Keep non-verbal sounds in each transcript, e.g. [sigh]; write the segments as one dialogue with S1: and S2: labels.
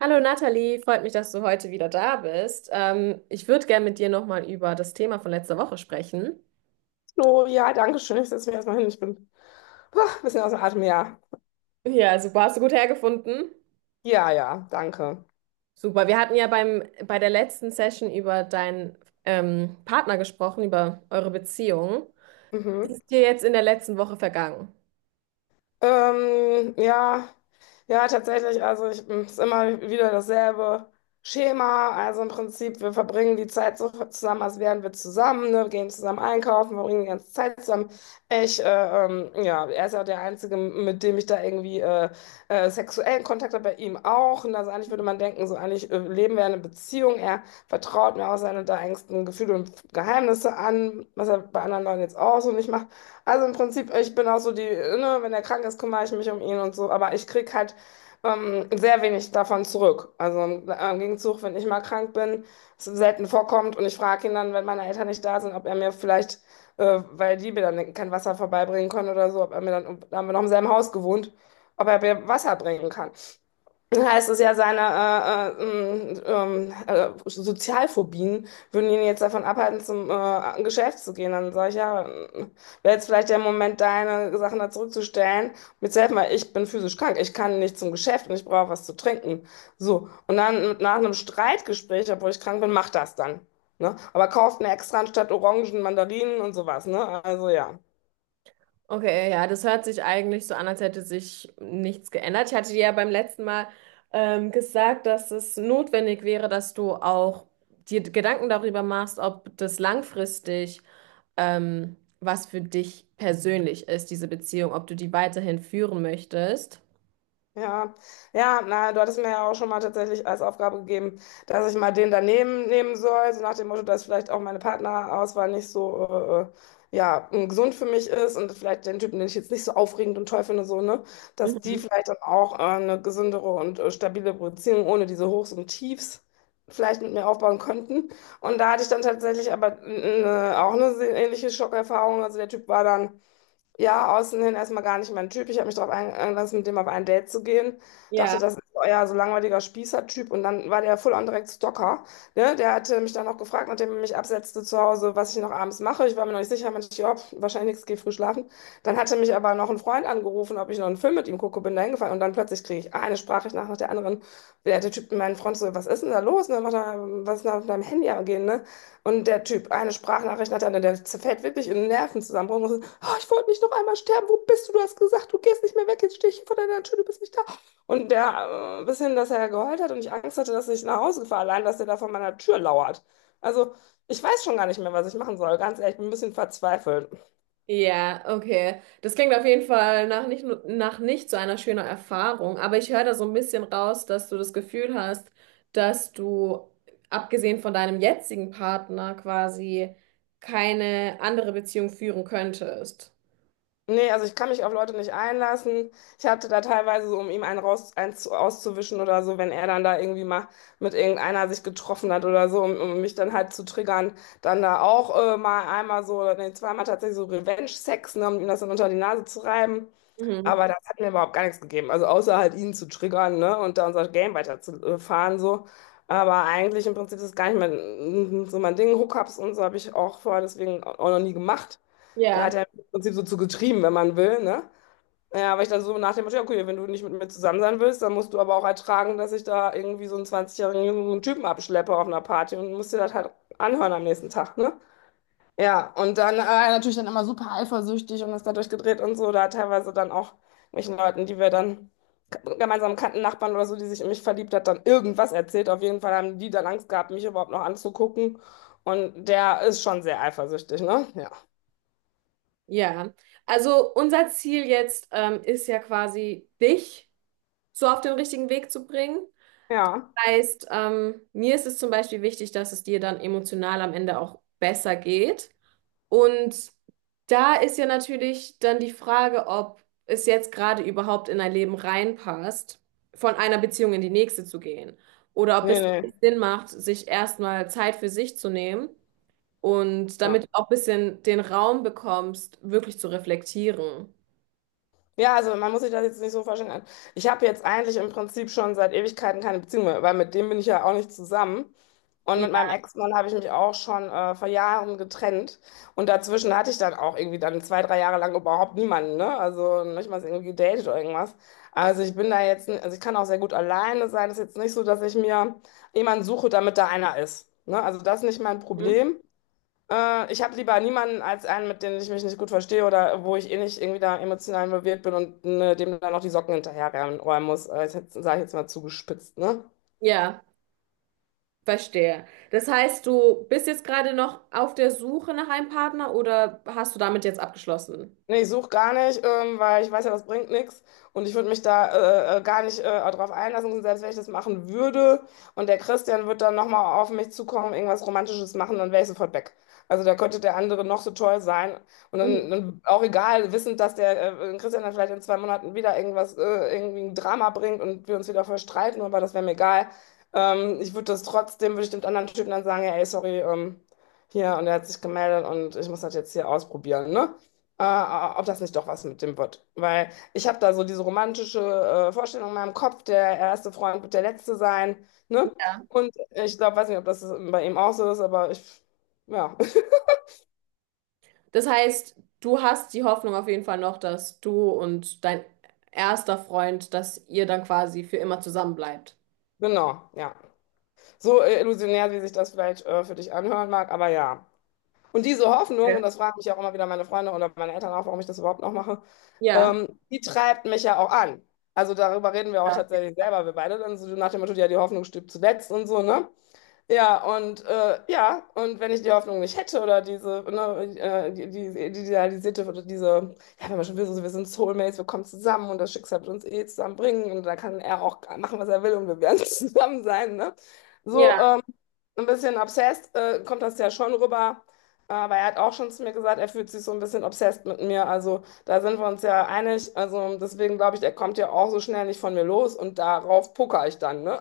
S1: Hallo Nathalie, freut mich, dass du heute wieder da bist. Ich würde gerne mit dir nochmal über das Thema von letzter Woche sprechen.
S2: Oh, ja, danke schön. Ich setze mich erstmal hin. Ich bin ein bisschen außer Atem. Ja,
S1: Ja, super, hast du gut hergefunden.
S2: ja, ja, danke.
S1: Super, wir hatten ja bei der letzten Session über deinen Partner gesprochen, über eure Beziehung. Was
S2: Mhm.
S1: ist dir jetzt in der letzten Woche vergangen?
S2: Ja, ja, tatsächlich. Also ich, es ist immer wieder dasselbe Schema. Also im Prinzip, wir verbringen die Zeit so zusammen, als wären wir zusammen, ne? Wir gehen zusammen einkaufen, verbringen die ganze Zeit zusammen. Ich, äh, ja, er ist ja der Einzige, mit dem ich da irgendwie sexuellen Kontakt habe, bei ihm auch. Und also eigentlich würde man denken, so eigentlich leben wir eine Beziehung. Er vertraut mir auch seine da engsten Gefühle und Geheimnisse an, was er bei anderen Leuten jetzt auch so nicht macht. Also im Prinzip, ich bin auch so die, ne, wenn er krank ist, kümmere ich mich um ihn und so, aber ich krieg halt sehr wenig davon zurück. Also im Gegenzug, wenn ich mal krank bin, es selten vorkommt und ich frage ihn dann, wenn meine Eltern nicht da sind, ob er mir vielleicht, weil die mir dann kein Wasser vorbeibringen können oder so, ob er mir dann, da haben wir noch im selben Haus gewohnt, ob er mir Wasser bringen kann, heißt es ja, seine Sozialphobien würden ihn jetzt davon abhalten, zum an Geschäft zu gehen. Dann sage ich, ja, wäre jetzt vielleicht der Moment, deine Sachen da zurückzustellen. Jetzt helf mal, ich bin physisch krank, ich kann nicht zum Geschäft und ich brauche was zu trinken. So, und dann nach einem Streitgespräch, obwohl ich krank bin, macht das dann. Ne? Aber kauft mir extra anstatt Orangen, Mandarinen und sowas. Ne? Also ja.
S1: Okay, ja, das hört sich eigentlich so an, als hätte sich nichts geändert. Ich hatte dir ja beim letzten Mal gesagt, dass es notwendig wäre, dass du auch dir Gedanken darüber machst, ob das langfristig was für dich persönlich ist, diese Beziehung, ob du die weiterhin führen möchtest.
S2: Ja, ja, na, du hattest mir ja auch schon mal tatsächlich als Aufgabe gegeben, dass ich mal den daneben nehmen soll, so nach dem Motto, dass vielleicht auch meine Partnerauswahl nicht so, ja, gesund für mich ist und vielleicht den Typen, den ich jetzt nicht so aufregend und toll finde, so, ne, dass die
S1: Mhm.
S2: vielleicht dann auch eine gesündere und stabile Beziehung ohne diese Hochs und Tiefs vielleicht mit mir aufbauen könnten. Und da hatte ich dann tatsächlich aber auch eine ähnliche Schockerfahrung. Also der Typ war dann ja, außen hin erstmal gar nicht mein Typ. Ich habe mich darauf eingelassen, mit dem auf ein Date zu gehen.
S1: Ja,
S2: Dachte, das ist euer so langweiliger Spießer-Typ. Und dann war der full on direkt Stalker. Ne? Der hatte mich dann auch gefragt, nachdem er mich absetzte zu Hause, was ich noch abends mache. Ich war mir noch nicht sicher, meinte ich, ja, wahrscheinlich nichts, geh früh schlafen. Dann hatte mich aber noch ein Freund angerufen, ob ich noch einen Film mit ihm gucke, bin da hingefallen. Und dann plötzlich kriege ich eine Sprachnachricht nach der anderen. Der Typ, mein Freund, so, was ist denn da los? Ne? Macht er, was ist denn da auf deinem Handy gehen? Ne? Und der Typ, eine Sprachnachricht hat er, der zerfällt wirklich in einen Nervenzusammenbruch. Und so, oh, ich wollte nicht noch einmal sterben. Wo bist du? Du hast gesagt, du gehst nicht mehr weg. Jetzt stehe ich hier vor deiner Tür, du bist nicht da. Und der, bis hin, dass er geheult hat und ich Angst hatte, dass ich nach Hause fahre, allein, dass er da vor meiner Tür lauert. Also, ich weiß schon gar nicht mehr, was ich machen soll. Ganz ehrlich, ich bin ein bisschen verzweifelt.
S1: ja, okay. Das klingt auf jeden Fall nach nicht, nur- nach nicht so einer schönen Erfahrung, aber ich höre da so ein bisschen raus, dass du das Gefühl hast, dass du, abgesehen von deinem jetzigen Partner, quasi keine andere Beziehung führen könntest.
S2: Nee, also ich kann mich auf Leute nicht einlassen. Ich hatte da teilweise so, um ihm einen raus, einen auszuwischen oder so, wenn er dann da irgendwie mal mit irgendeiner sich getroffen hat oder so, um mich dann halt zu triggern, dann da auch mal einmal so, nee, zweimal tatsächlich so Revenge-Sex, ne, um ihm das dann unter die Nase zu reiben.
S1: Mhm.
S2: Aber das hat mir überhaupt gar nichts gegeben. Also außer halt ihn zu triggern, ne, und da unser Game weiterzufahren, so. Aber eigentlich im Prinzip ist es gar nicht mein, so mein Ding. Hookups und so habe ich auch vorher deswegen auch noch nie gemacht. Da
S1: Ja,
S2: hat er im Prinzip so zu getrieben, wenn man will, ne? Ja, weil ich dann so nach dem Motto, ja, okay, wenn du nicht mit mir zusammen sein willst, dann musst du aber auch ertragen, dass ich da irgendwie so einen 20-jährigen jungen Typen abschleppe auf einer Party und musst dir das halt anhören am nächsten Tag, ne? Ja, und dann natürlich dann immer super eifersüchtig und ist dadurch gedreht und so, da teilweise dann auch welchen Leuten, die wir dann gemeinsam kannten, Nachbarn oder so, die sich in mich verliebt hat, dann irgendwas erzählt. Auf jeden Fall haben die dann Angst gehabt, mich überhaupt noch anzugucken. Und der ist schon sehr eifersüchtig, ne? Ja.
S1: ja. Also unser Ziel jetzt ist ja quasi dich so auf den richtigen Weg zu bringen.
S2: Ja.
S1: Heißt, mir ist es zum Beispiel wichtig, dass es dir dann emotional am Ende auch besser geht. Und da ist ja natürlich dann die Frage, ob es jetzt gerade überhaupt in dein Leben reinpasst, von einer Beziehung in die nächste zu gehen. Oder ob
S2: Nee,
S1: es
S2: nee.
S1: Sinn macht, sich erstmal Zeit für sich zu nehmen und
S2: Ja.
S1: damit du auch ein bisschen den Raum bekommst, wirklich zu reflektieren.
S2: Ja, also man muss sich das jetzt nicht so vorstellen. Also ich habe jetzt eigentlich im Prinzip schon seit Ewigkeiten keine Beziehung mehr, weil mit dem bin ich ja auch nicht zusammen. Und
S1: Ja.
S2: mit meinem Ex-Mann habe ich mich auch schon vor Jahren getrennt. Und dazwischen hatte ich dann auch irgendwie dann 2, 3 Jahre lang überhaupt niemanden, ne? Also nicht mal irgendwie gedatet oder irgendwas. Also ich bin da jetzt, also ich kann auch sehr gut alleine sein. Es ist jetzt nicht so, dass ich mir jemanden suche, damit da einer ist. Ne? Also das ist nicht mein Problem. Ich habe lieber niemanden als einen, mit dem ich mich nicht gut verstehe oder wo ich eh nicht irgendwie da emotional involviert bin und ne, dem dann noch die Socken hinterherräumen muss. Das sage ich jetzt mal zugespitzt, ne?
S1: Ja, verstehe. Das heißt, du bist jetzt gerade noch auf der Suche nach einem Partner oder hast du damit jetzt abgeschlossen?
S2: Nee, ich suche gar nicht, weil ich weiß ja, das bringt nichts. Und ich würde mich da gar nicht darauf einlassen, selbst wenn ich das machen würde. Und der Christian wird dann nochmal auf mich zukommen, irgendwas Romantisches machen, dann wäre ich sofort weg. Also da könnte der andere noch so toll sein. Und
S1: Mhm.
S2: dann auch egal, wissend, dass der Christian dann vielleicht in 2 Monaten wieder irgendwas, irgendwie ein Drama bringt und wir uns wieder verstreiten, aber das wäre mir egal. Ich würde das trotzdem, würde ich dem anderen Typen dann sagen, ja, ey, sorry, hier, und er hat sich gemeldet und ich muss das jetzt hier ausprobieren, ne? Ob das nicht doch was mit dem wird. Weil ich habe da so diese romantische Vorstellung in meinem Kopf, der erste Freund wird der letzte sein, ne? Und ich glaube, weiß nicht, ob das bei ihm auch so ist, aber ich, ja,
S1: Das heißt, du hast die Hoffnung auf jeden Fall noch, dass du und dein erster Freund, dass ihr dann quasi für immer zusammen bleibt.
S2: [laughs] genau, ja. So illusionär, wie sich das vielleicht für dich anhören mag, aber ja. Und diese Hoffnung,
S1: Ja.
S2: und das fragen mich auch immer wieder meine Freunde oder meine Eltern auch, warum ich das überhaupt noch mache,
S1: Ja,
S2: die treibt mich ja auch an. Also darüber reden wir auch
S1: ja.
S2: tatsächlich selber, wir beide dann so nach dem Motto, ja, die Hoffnung stirbt zuletzt und so, ne? Ja, und ja, und wenn ich die Hoffnung nicht hätte oder diese, ne, die idealisierte oder diese, ja, wenn man schon will, so, wir sind Soulmates, wir kommen zusammen und das Schicksal wird uns eh zusammenbringen und da kann er auch machen, was er will und wir werden [laughs] zusammen sein, ne? So
S1: Ja,
S2: ein bisschen obsessed kommt das ja schon rüber, aber er hat auch schon zu mir gesagt, er fühlt sich so ein bisschen obsessed mit mir, also da sind wir uns ja einig, also deswegen glaube ich, er kommt ja auch so schnell nicht von mir los und darauf pokere ich dann, ne?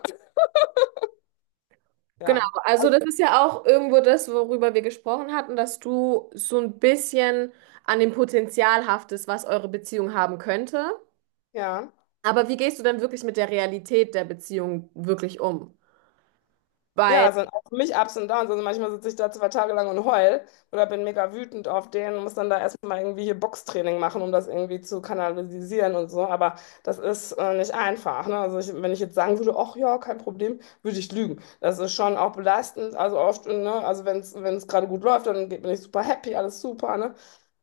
S1: genau.
S2: Ja,
S1: Also das ist ja auch irgendwo das, worüber wir gesprochen hatten, dass du so ein bisschen an dem Potenzial haftest, was eure Beziehung haben könnte.
S2: ja.
S1: Aber wie gehst du denn wirklich mit der Realität der Beziehung wirklich um? Weil,
S2: Ja, es sind auch für mich Ups und Downs. Also manchmal sitze ich da 2 Tage lang und heul oder bin mega wütend auf den und muss dann da erstmal irgendwie hier Boxtraining machen, um das irgendwie zu kanalisieren und so. Aber das ist nicht einfach. Ne? Also ich, wenn ich jetzt sagen würde, ach ja, kein Problem, würde ich lügen. Das ist schon auch belastend. Also oft, ne? Also wenn es gerade gut läuft, dann bin ich super happy, alles super. Ne?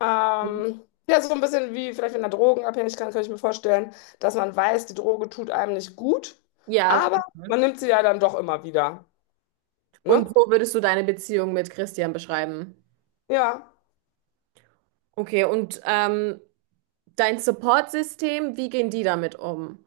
S2: Ähm, ja, so ein bisschen wie vielleicht in der Drogenabhängigkeit kann ich mir vorstellen, dass man weiß, die Droge tut einem nicht gut,
S1: ja, auf
S2: aber
S1: jeden Fall. Mhm.
S2: man nimmt sie ja dann doch immer wieder.
S1: Und
S2: Ne?
S1: so würdest du deine Beziehung mit Christian beschreiben?
S2: Ja,
S1: Okay, und dein Support-System, wie gehen die damit um?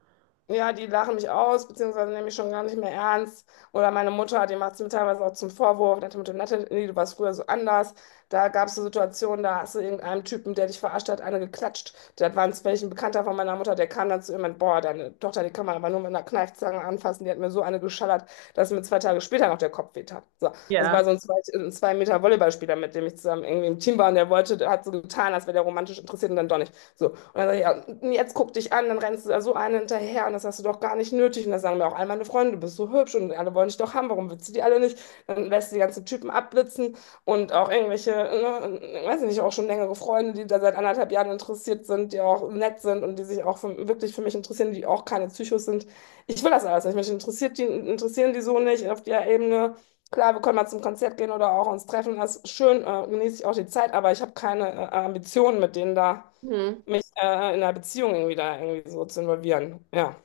S2: ja, die lachen mich aus, beziehungsweise nehmen mich schon gar nicht mehr ernst. Oder meine Mutter, die macht es mir teilweise auch zum Vorwurf. Nach dem Motto, Natalie, nee, du warst früher so anders. Da gab es so Situationen, da hast du irgendeinem Typen, der dich verarscht hat, eine geklatscht. Das war ein welchen Bekannter von meiner Mutter, der kam dann zu ihm und, boah, deine Tochter, die kann man aber nur mit einer Kneifzange anfassen. Die hat mir so eine geschallert, dass mir 2 Tage später noch der Kopf wehtat. So, das war
S1: Ja.
S2: so ein zwei, ein 2 Meter Volleyballspieler, mit dem ich zusammen irgendwie im Team war und der wollte, hat so getan, als wäre der romantisch interessiert und dann doch nicht. So. Und dann sag ich, ja, und jetzt guck dich an, dann rennst du da so einen hinterher und das hast du doch gar nicht nötig. Und dann sagen mir auch all meine Freunde, du bist so hübsch und alle wollen dich doch haben, warum willst du die alle nicht? Dann lässt du die ganzen Typen abblitzen und auch irgendwelche, ne, weiß ich nicht, auch schon längere Freunde, die da seit 1,5 Jahren interessiert sind, die auch nett sind und die sich auch für, wirklich für mich interessieren, die auch keine Psychos sind. Ich will das alles nicht. Mich interessiert die, interessieren die so nicht auf der Ebene. Klar, wir können mal zum Konzert gehen oder auch uns treffen. Das ist schön, genieße ich auch die Zeit, aber ich habe keine Ambitionen mit denen da
S1: Mhm.
S2: mich in der Beziehung irgendwie da irgendwie so zu involvieren. Ja.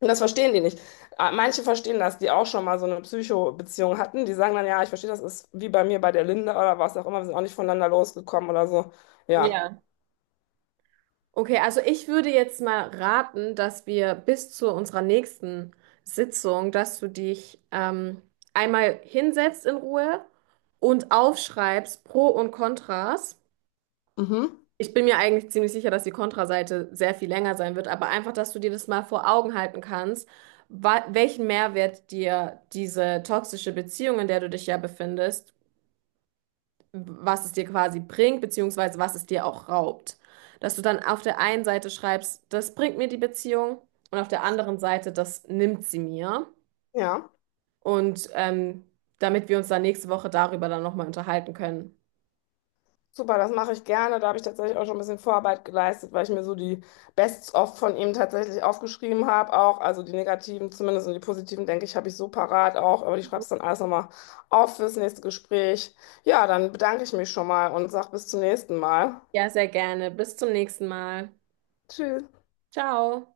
S2: Und das verstehen die nicht. Manche verstehen das, die auch schon mal so eine Psycho-Beziehung hatten. Die sagen dann, ja, ich verstehe, das ist wie bei mir bei der Linde oder was auch immer, wir sind auch nicht voneinander losgekommen oder so. Ja.
S1: Ja. Okay, also ich würde jetzt mal raten, dass wir bis zu unserer nächsten Sitzung, dass du dich einmal hinsetzt in Ruhe und aufschreibst Pro und Kontras.
S2: Mhm.
S1: Ich bin mir eigentlich ziemlich sicher, dass die Kontraseite sehr viel länger sein wird, aber einfach, dass du dir das mal vor Augen halten kannst, welchen Mehrwert dir diese toxische Beziehung, in der du dich ja befindest, was es dir quasi bringt, beziehungsweise was es dir auch raubt. Dass du dann auf der einen Seite schreibst, das bringt mir die Beziehung und auf der anderen Seite, das nimmt sie mir.
S2: Ja.
S1: Und damit wir uns dann nächste Woche darüber dann nochmal unterhalten können.
S2: Super, das mache ich gerne. Da habe ich tatsächlich auch schon ein bisschen Vorarbeit geleistet, weil ich mir so die Bests-of von ihm tatsächlich aufgeschrieben habe. Auch, also die negativen zumindest und die positiven, denke ich, habe ich so parat auch. Aber ich schreibe es dann alles nochmal auf fürs nächste Gespräch. Ja, dann bedanke ich mich schon mal und sag bis zum nächsten Mal.
S1: Ja, sehr gerne. Bis zum nächsten Mal.
S2: Tschüss.
S1: Ciao.